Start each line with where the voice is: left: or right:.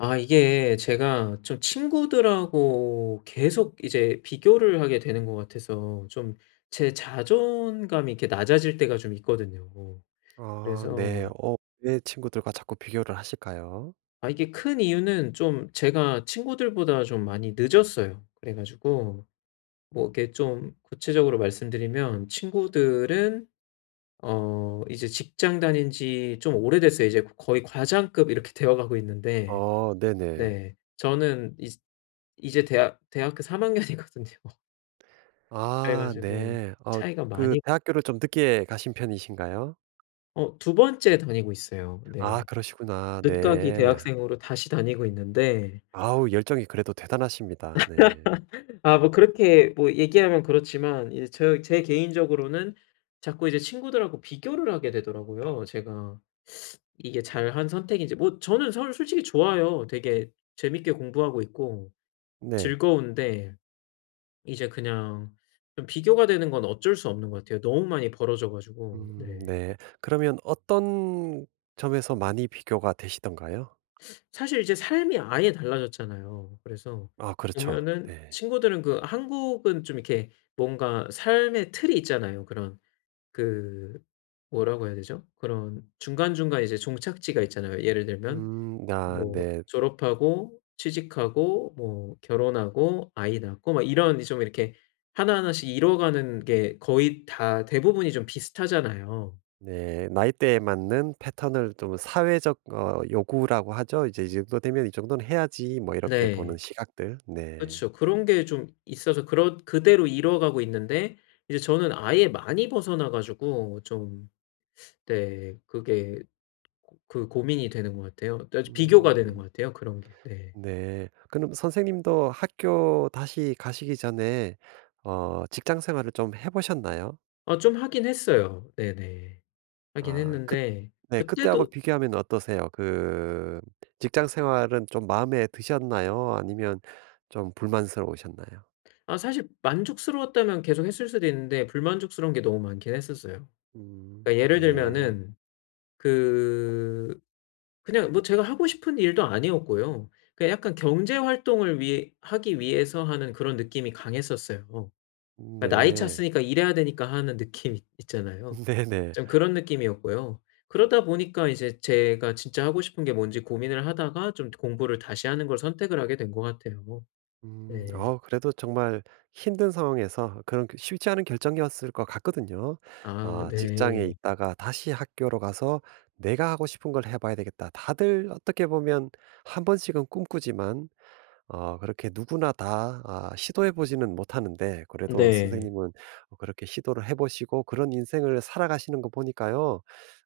left: 아 이게 제가 좀 친구들하고 계속 이제 비교를 하게 되는 것 같아서 좀 제 자존감이 이렇게 낮아질 때가 좀 있거든요.
right: 아 네.
left: 그래서
right: 왜 친구들과 자꾸 비교를 하실까요?
left: 아 이게 큰 이유는 좀 제가 친구들보다 좀 많이 늦었어요. 그래 가지고 뭐 이렇게 좀 구체적으로 말씀드리면 친구들은 이제 직장 다닌 지 좀 오래됐어요. 이제 거의 과장급 이렇게 되어 가고 있는데
right: 어 네네.
left: 네. 저는 이제 이제 대학교 3학년 학년이거든요. 그래
right: 아
left: 가지고
right: 네. 어
left: 차이가
right: 그
left: 많이
right: 대학교를 좀 늦게 가신 편이신가요?
left: 두 번째 다니고 있어요.
right: 아
left: 네.
right: 그러시구나.
left: 늦가기
right: 네.
left: 대학생으로 다시 다니고 있는데
right: 아우 열정이 그래도 대단하십니다. 네.
left: 아 뭐 그렇게 뭐 얘기하면 그렇지만 이제 제 개인적으로는 자꾸 이제 친구들하고 비교를 하게 되더라고요. 제가 이게 잘한 선택인지 뭐 저는 선 솔직히 좋아요. 되게 재밌게 공부하고 있고
right: 네.
left: 즐거운데 이제 그냥 좀 비교가 되는 건 어쩔 수 없는 것 같아요. 너무 많이 벌어져 가지고. 네.
right: 네. 그러면 어떤 점에서 많이 비교가 되시던가요?
left: 사실 이제 삶이 아예 달라졌잖아요. 그래서
right: 아 그렇죠.
left: 보면은
right: 네.
left: 친구들은 그 한국은 좀 이렇게 뭔가 삶의 틀이 있잖아요. 그런 그 뭐라고 해야 되죠? 그런 중간중간 이제 종착지가 있잖아요. 예를 들면
right: 음 아
left: 뭐
right: 네.
left: 졸업하고 취직하고 뭐 결혼하고 아이 낳고 막 이런 좀 이렇게 하나하나씩 이뤄 가는 게 거의 다 대부분이 좀 비슷하잖아요.
right: 네. 나이대에 맞는 패턴을 좀 사회적 요구라고 하죠. 이제 이 정도 되면 '이 정도는 해야지.' 뭐 이렇게 보는
left: 네.
right: 시각들. 네.
left: 그렇죠. 그런 게 좀 있어서 그런 그대로 이어가고 있는데 이제 저는 아예 많이 벗어나 가지고 좀 네 그게 그 고민이 되는 것 같아요. 또 비교가 되는
right: 음
left: 것 같아요 그런 게. 네.
right: 네. 그럼 선생님도 학교 다시 가시기 전에 직장 생활을 좀 해 보셨나요?
left: 아 좀 하긴 했어요. 네네. 하긴
right: 아 그
left: 했는데
right: 네 그때하고
left: 그때도
right: 비교하면 어떠세요? 그 직장 생활은 좀 마음에 드셨나요? 아니면 좀 불만스러우셨나요?
left: 아 사실 만족스러웠다면 계속 했을 수도 있는데 불만족스러운 게 너무 많긴 했었어요.
right: 음
left: 그러니까 예를
right: 네.
left: 들면은 그 그냥 뭐 제가 하고 싶은 일도 아니었고요. 그냥 약간 경제 활동을 위해 하기 위해서 하는 그런 느낌이 강했었어요. 그러니까 나이
right: 네.
left: 찼으니까 일해야 되니까 하는 있잖아요.
right: 네네.
left: 좀 그런 느낌이었고요. 그러다 보니까 이제 제가 진짜 하고 싶은 게 뭔지 고민을 하다가 좀 공부를 다시 하는 걸 선택을 하게 된 것 같아요.
right: 음.
left: 네.
right: 그래도 정말 힘든 상황에서 그런 그 쉽지 않은 결정이었을 것 같거든요.
left: 아
right: 아 직장에
left: 네.
right: 있다가 다시 학교로 가서 '내가 하고 싶은 걸 해 봐야 되겠다.' 다들 어떻게 보면 한 번씩은 꿈꾸지만 그렇게 누구나 다 아 시도해 보지는 못하는데 그래도
left: 네.
right: 선생님은 그렇게 시도를 해 보시고 그런 인생을 살아가시는 거 보니까요.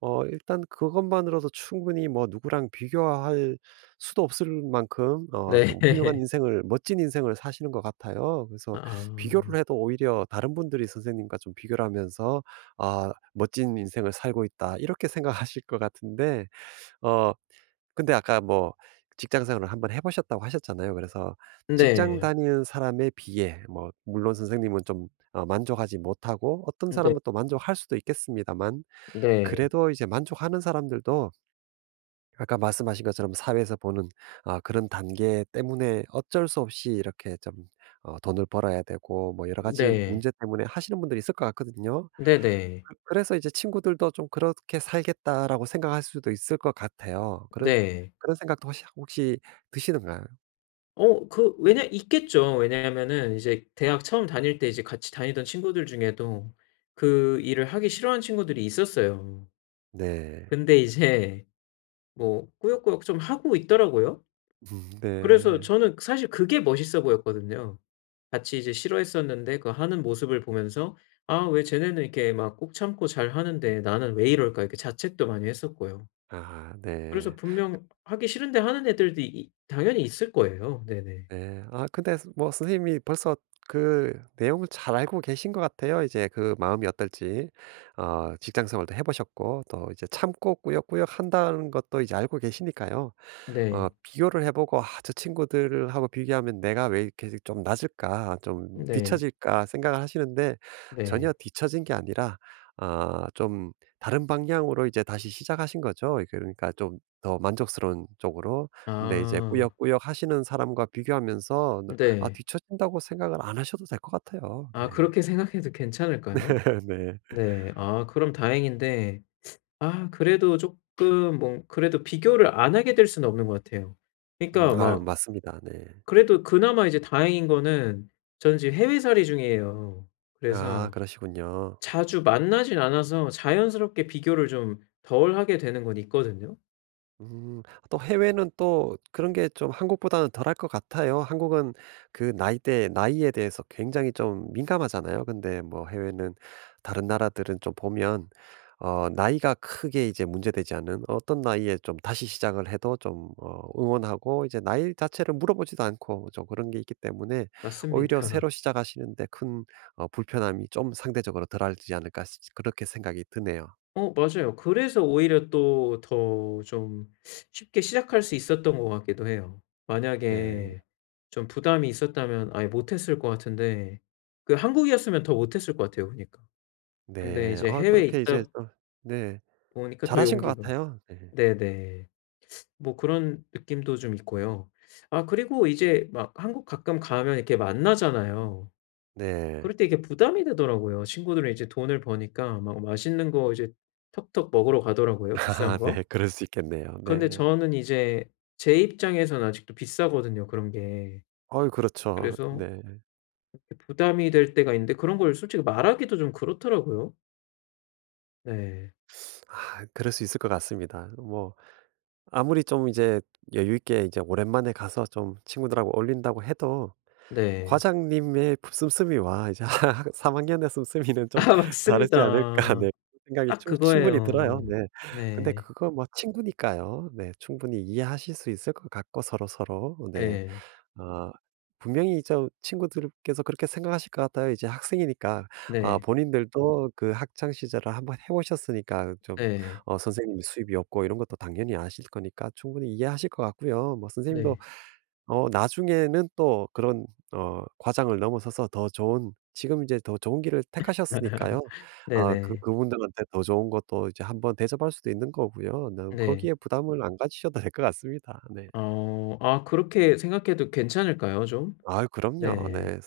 right: 어 일단 그것만으로도 충분히 뭐 누구랑 비교할 수도 없을 만큼
left: 네.
right: 좀 훌륭한 인생을 멋진 인생을 사시는 것 같아요. 그래서
left: 아.
right: 비교를 해도 오히려 다른 분들이 선생님과 좀 비교를 하면서 '아 멋진 인생을 살고 있다.' 이렇게 생각하실 것 같은데 어 근데 아까 뭐 직장 생활을 한번 해 보셨다고 하셨잖아요. 그래서 직장
left: 네.
right: 다니는 사람에 비해 뭐 물론 선생님은 좀 만족하지 못하고 어떤
left: 네.
right: 사람은 또 만족할 수도 있겠습니다만
left: 네.
right: 그래도 이제 만족하는 사람들도 아까 말씀하신 것처럼 사회에서 보는 아 그런 단계 때문에 어쩔 수 없이 이렇게 좀 돈을 벌어야 되고 뭐 여러 가지
left: 네.
right: 문제 때문에 하시는 분들이 있을 것 같거든요.
left: 네네. 네.
right: 그 그래서 이제 친구들도 좀 '그렇게 살겠다.'라고 생각할 수도 있을 것 같아요. 그런
left: 네.
right: 그런 생각도 혹시 혹시 드시는가요?
left: 어 그 왜냐 있겠죠. 왜냐하면은 이제 대학 처음 다닐 때 이제 같이 다니던 친구들 중에도 그 일을 하기 싫어하는 친구들이 있었어요.
right: 네.
left: 근데 이제 뭐 꾸역꾸역 좀 하고 있더라고요. 그래서
right: 네.
left: 저는 사실 그게 멋있어 보였거든요. 같이 이제 싫어했었는데 그 하는 모습을 보면서 '아 왜 쟤네는 이렇게 막 꾹 참고 잘하는데 나는 왜 이럴까?' 이렇게 자책도 많이 했었고요.
right: 아
left: 그래서
right: 네.
left: 분명 하기 싫은데 하는 애들도 이 당연히 있을 거예요. 네네.
right: 네. 아 근데 뭐 선생님이 벌써 그 내용을 잘 알고 계신 것 같아요. 이제 그 마음이 어떨지. 직장 생활도 해 보셨고 또 이제 참고 꾸역꾸역 한다는 것도 이제 알고 계시니까요.
left: 네.
right: 비교를 해 보고 '아 저 친구들하고 비교하면 내가 왜 이렇게 좀 낮을까? 좀
left: 네.
right: 뒤처질까?' 생각을 하시는데 전혀
left: 네.
right: 뒤처진 게 아니라 아 좀 다른 방향으로 이제 다시 시작하신 거죠. 그러니까 좀 더 만족스러운 쪽으로. 근데 이제
left: 아
right: 꾸역꾸역 하시는 사람과 비교하면서 아
left: 네.
right: 뒤처진다고 생각을 안 하셔도 될 것 같아요. 네.
left: 아 그렇게 생각해도 괜찮을까요?
right: 네.
left: 네. 아 그럼 다행인데 아 그래도 조금 뭐 그래도 비교를 안 하게 될 수는 없는 것 같아요. 그러니까
right: 아유
left: 막
right: 맞습니다. 네.
left: 그래도 그나마 이제 다행인 거는 전 지금 해외살이 중이에요.
right: 아
left: 그래서
right: 그러시군요.
left: 자주 만나진 않아서 자연스럽게 비교를 좀 덜 하게 되는 건 있거든요.
right: 음. 또 해외는 또 그런 게 좀 한국보다는 덜할 것 같아요. 한국은 그 나이대 나이에 대해서 굉장히 좀 민감하잖아요. 근데 뭐 해외는 다른 나라들은 좀 보면 나이가 크게 이제 문제되지 않는 어떤 나이에 좀 다시 시작을 해도 좀 응원하고 이제 나이 자체를 물어보지도 않고 좀 그런 게 있기 때문에 오히려
left: 맞습니다.
right: 새로 시작하시는데 큰 불편함이 좀 상대적으로 덜하지 않을까 그렇게 생각이 드네요.
left: 어 맞아요. 그래서 오히려 또 더 좀 쉽게 시작할 수 있었던 것 같기도 해요.
right: 네.
left: 만약에 좀 부담이 있었다면 아예 못했을 것 같은데 그 한국이었으면 더 못했을 것 같아요 보니까. 근데
right: 네.
left: 이제
right: 아
left: 해외에
right: 그렇게 이제
left: 있다
right: 좀, 네.
left: 보니까 더
right: 잘하신 것
left: 용기가
right: 같아요. 네.
left: 네네. 뭐 그런 느낌도 좀 있고요. 아 그리고 이제 막 한국 가끔 가면 이렇게 만나잖아요.
right: 네.
left: 그럴 때 이게 부담이 되더라고요. 친구들은 이제 돈을 버니까 막 맛있는 거 이제 턱턱 먹으러 가더라고요 비싼
right: 아 네.
left: 거.
right: 그럴 수 있겠네요.
left: 근데
right: 네.
left: 저는 이제 제 입장에서는 아직도 비싸거든요 그런 게.
right: 어유 그렇죠.
left: 그래서
right: 네.
left: 이렇게 부담이 될 때가 있는데 그런 걸 솔직히 말하기도 좀 그렇더라고요. 네.
right: 아 그럴 수 있을 것 같습니다. 뭐 아무리 좀 이제 여유 있게 이제 오랜만에 가서 좀 친구들하고 어울린다고 해도
left: 네.
right: 과장님의 씀씀이와 이제 3 학년의 씀씀이는
left: 아
right: 좀 다르지 않을까
left: 맞습니다.
right: 네 생각이
left: 딱
right: 충 충분히 들어요.
left: 그거예요.
right: 네. 근데
left: 네.
right: 그거 뭐 친구니까요. 네. 충분히 이해하실 수 있을 것 같고 서로서로. 네.
left: 예.
right: 아 분명히 좀 친구들께서 그렇게 생각하실 것 같아요. 이제 학생이니까 아
left: 네.
right: 본인들도 그 학창 시절을 한번 해 보셨으니까 좀
left: 네.
right: 선생님이 수입이 없고 이런 것도 당연히 아실 거니까 충분히 이해하실 것 같고요. 뭐 선생님도
left: 네.
right: 나중에는 또 그런 과장을 넘어서서 더 좋은 지금 이제 더 좋은 길을 택하셨으니까요.
left: 네네.
right: 아 그
left: 네.
right: 그분들한테 더 좋은 것도 이제 한번 대접할 수도 있는 거고요. 너무
left: 네.
right: 거기에 부담을 안 가지셔도 될 것 같습니다. 네.
left: 어아 그렇게 생각해도 괜찮을까요 좀?
right: 아 그럼요.
left: 네.
right: 네.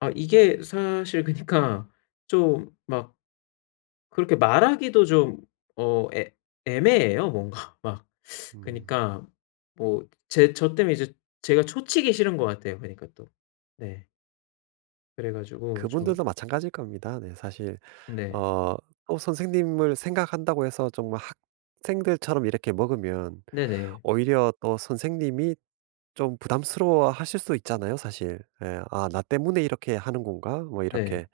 left: 아 이게 사실 그니까 좀막 그렇게 말하기도 좀 어 애 애매해요 뭔가. 막
right: 음.
left: 그니까 뭐 제 때문에 이제 제가 초치기 싫은 것 같아요 그니까 또. 네. 그래 가지고 좀
right: 그분들도 마찬가지일 겁니다. 네 사실
left: 네.
right: 어 또 선생님을 생각한다고 해서 정말 학생들처럼 이렇게 먹으면
left: 네 네.
right: 오히려 또 선생님이 좀 부담스러워하실 수 있잖아요 사실. 예. '아 나 때문에 이렇게 하는 건가?' 뭐
left: 네.
right: 이렇게.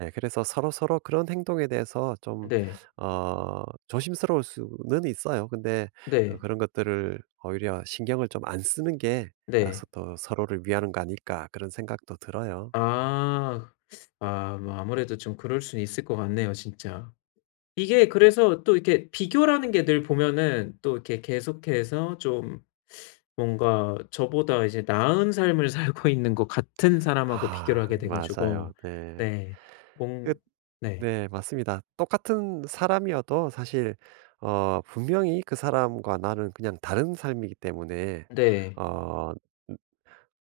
right: 예 그래서 서로서로 그런 행동에 대해서 좀
left: 네.
right: 어 조심스러울 수는 있어요. 근데
left: 네.
right: 그런 것들을 오히려 신경을 좀 안 쓰는 게 아 서
left: 네.
right: 또 '서로를 위하는 거 아닐까.' 그런 생각도 들어요.
left: 아. 아 뭐 아무래도 좀 그럴 수는 있을 것 같네요 진짜. 이게 그래서 또 이렇게 비교라는 게 늘 보면은 또 이렇게 계속해서 좀 뭔가 저보다 이제 나은 삶을 살고 있는 것 같은 사람하고 비교를
right: 아
left: 하게 돼
right: 맞아요.
left: 가지고
right: 네.
left: 네.
right: 그
left: 뭔 네.
right: 네 맞습니다. 똑같은 사람이어도 사실 분명히 그 사람과 나는 그냥 다른 삶이기 때문에
left: 네.
right: 어 음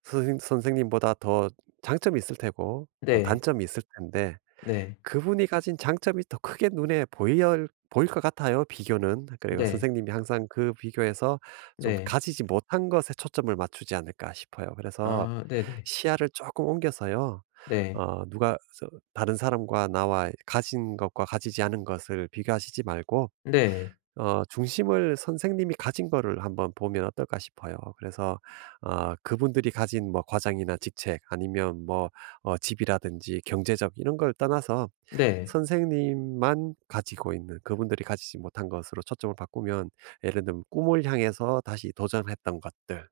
right: 선생님보다 더 장점이 있을 테고 또
left: 네.
right: 단점이 있을 텐데
left: 네.
right: 그분이 가진 장점이 더 크게 눈에 보일 것 같아요, 비교는. 그리고
left: 네.
right: 선생님이 항상 그 비교에서 좀
left: 네.
right: 가지지 못한 것에 초점을 맞추지 않을까 싶어요. 그래서
left: 아 네 네.
right: 시야를 조금 옮겨서요.
left: 네.
right: 어 누가 저 다른 사람과 나와 가진 것과 가지지 않은 것을 비교하시지 말고
left: 네. 네.
right: 중심을 선생님이 가진 거를 한번 보면 어떨까 싶어요. 그래서 그분들이 가진 뭐 과장이나 직책 아니면 뭐 집이라든지 경제적 이런 걸 떠나서
left: 네.
right: 선생님만 가지고 있는 그분들이 가지지 못한 것으로 초점을 바꾸면 예를 들면 꿈을 향해서 다시 도전했던 것들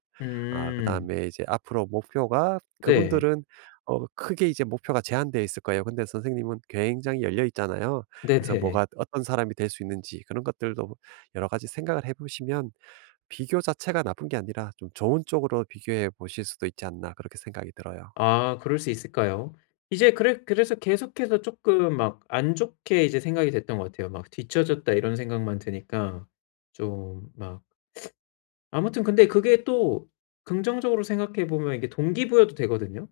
right: 아
left: 음.
right: 그다음에 이제 앞으로 목표가
left: 네.
right: 그분들은 크게 이제 목표가 제한되어 있을 거예요. 근데 선생님은 굉장히 열려 있잖아요. 그래서
left: 네네.
right: 뭐가 어떤 사람이 될 수 있는지 그런 것들도 여러 가지 생각을 해 보시면 비교 자체가 나쁜 게 아니라 좀 좋은 쪽으로 비교해 보실 수도 있지 않나 그렇게 생각이 들어요.
left: 아 그럴 수 있을까요? 이제 그래 그래서 계속해서 조금 막 안 좋게 이제 생각이 됐던 것 같아요. 막 '뒤처졌다.' 이런 생각만 드니까 좀 막 아무튼 근데 그게 또 긍정적으로 생각해 보면 이게 동기부여도 되거든요.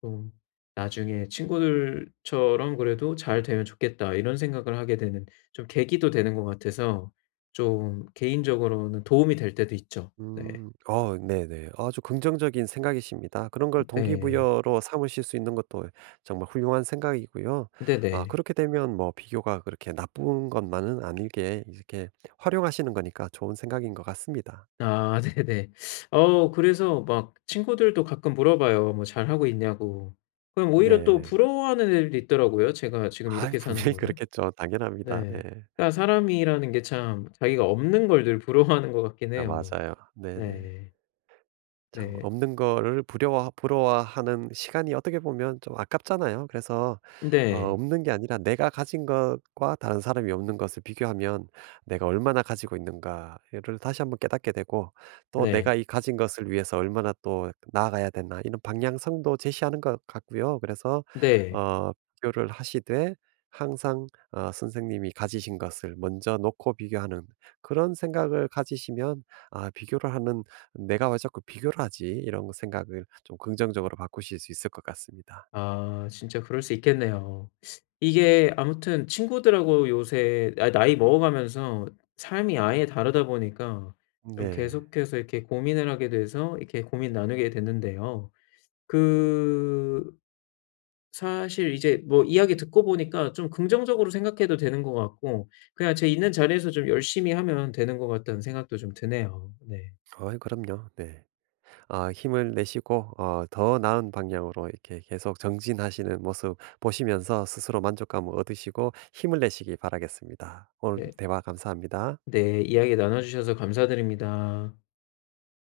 left: 좀 '나중에 친구들처럼 그래도 잘 되면 좋겠다.' 이런 생각을 하게 되는 좀 계기도 되는 것 같아서 좀 개인적으로는 도움이 될 때도 있죠. 네.
right: 음. 어 네네. 아주 긍정적인 생각이십니다. 그런 걸
left: 네.
right: 동기부여로 삼으실 수 있는 것도 정말 훌륭한 생각이고요. 아
left: 네네.
right: 그렇게 되면 뭐 비교가 그렇게 나쁜 것만은 아니게 이렇게 활용하시는 거니까 좋은 생각인 것 같습니다. 네.
left: 아 네네. 어 그래서 막 친구들도 가끔 물어봐요. 뭐 "잘하고 있냐."고. 그럼 오히려 또
right: 네.
left: 부러워하는 애들도 있더라고요, 제가 지금
right: 아
left: 이렇게 사는
right: 분명히
left: 거를.
right: 그렇겠죠. 당연합니다. 네.
left: 네. 그러니까 사람이라는 게 참 자기가 없는 걸 늘 부러워하는 것 같긴
right: 아
left: 해요.
right: 맞아요. 네네.
left: 네.
right: 참
left: 네.
right: 없는 거를 부워 부러워하는 시간이 어떻게 보면 좀 아깝잖아요. 그래서
left: 네.
right: 없는 게 아니라 내가 가진 것과 다른 사람이 없는 것을 비교하면 '내가 얼마나 가지고 있는가.'를 다시 한번 깨닫게 되고 또
left: 네.
right: '내가 이 가진 것을 위해서 얼마나 또 나아가야 되나.' 이런 방향성도 제시하는 것 같고요. 그래서
left: 네.
right: 어 비교를 하시되 항상 선생님이 가지신 것을 먼저 놓고 비교하는 그런 생각을 가지시면 아 비교를 하는 '내가 왜 자꾸 비교를 하지?' 이런 생각을 좀 긍정적으로 바꾸실 수 있을 것 같습니다.
left: 아 진짜 그럴 수 있겠네요. 이게 아무튼 친구들하고 요새 나이 먹어가면서 삶이 아예 다르다 보니까 좀
right: 네.
left: 계속해서 이렇게 고민을 하게 돼서 이렇게 고민 나누게 됐는데요. 그 사실 이제 뭐 이야기 듣고 보니까 좀 긍정적으로 생각해도 되는 것 같고 그냥 제 있는 자리에서 좀 열심히 하면 되는 것 같다는 생각도 좀 드네요. 네.
right: 어 그럼요. 네. 아 힘을 내시고 더 나은 방향으로 이렇게 계속 정진하시는 모습 보시면서 스스로 만족감을 얻으시고 힘을 내시기 바라겠습니다. 오늘
left: 네.
right: 대화 감사합니다.
left: 네. 이야기 나눠주셔서 감사드립니다.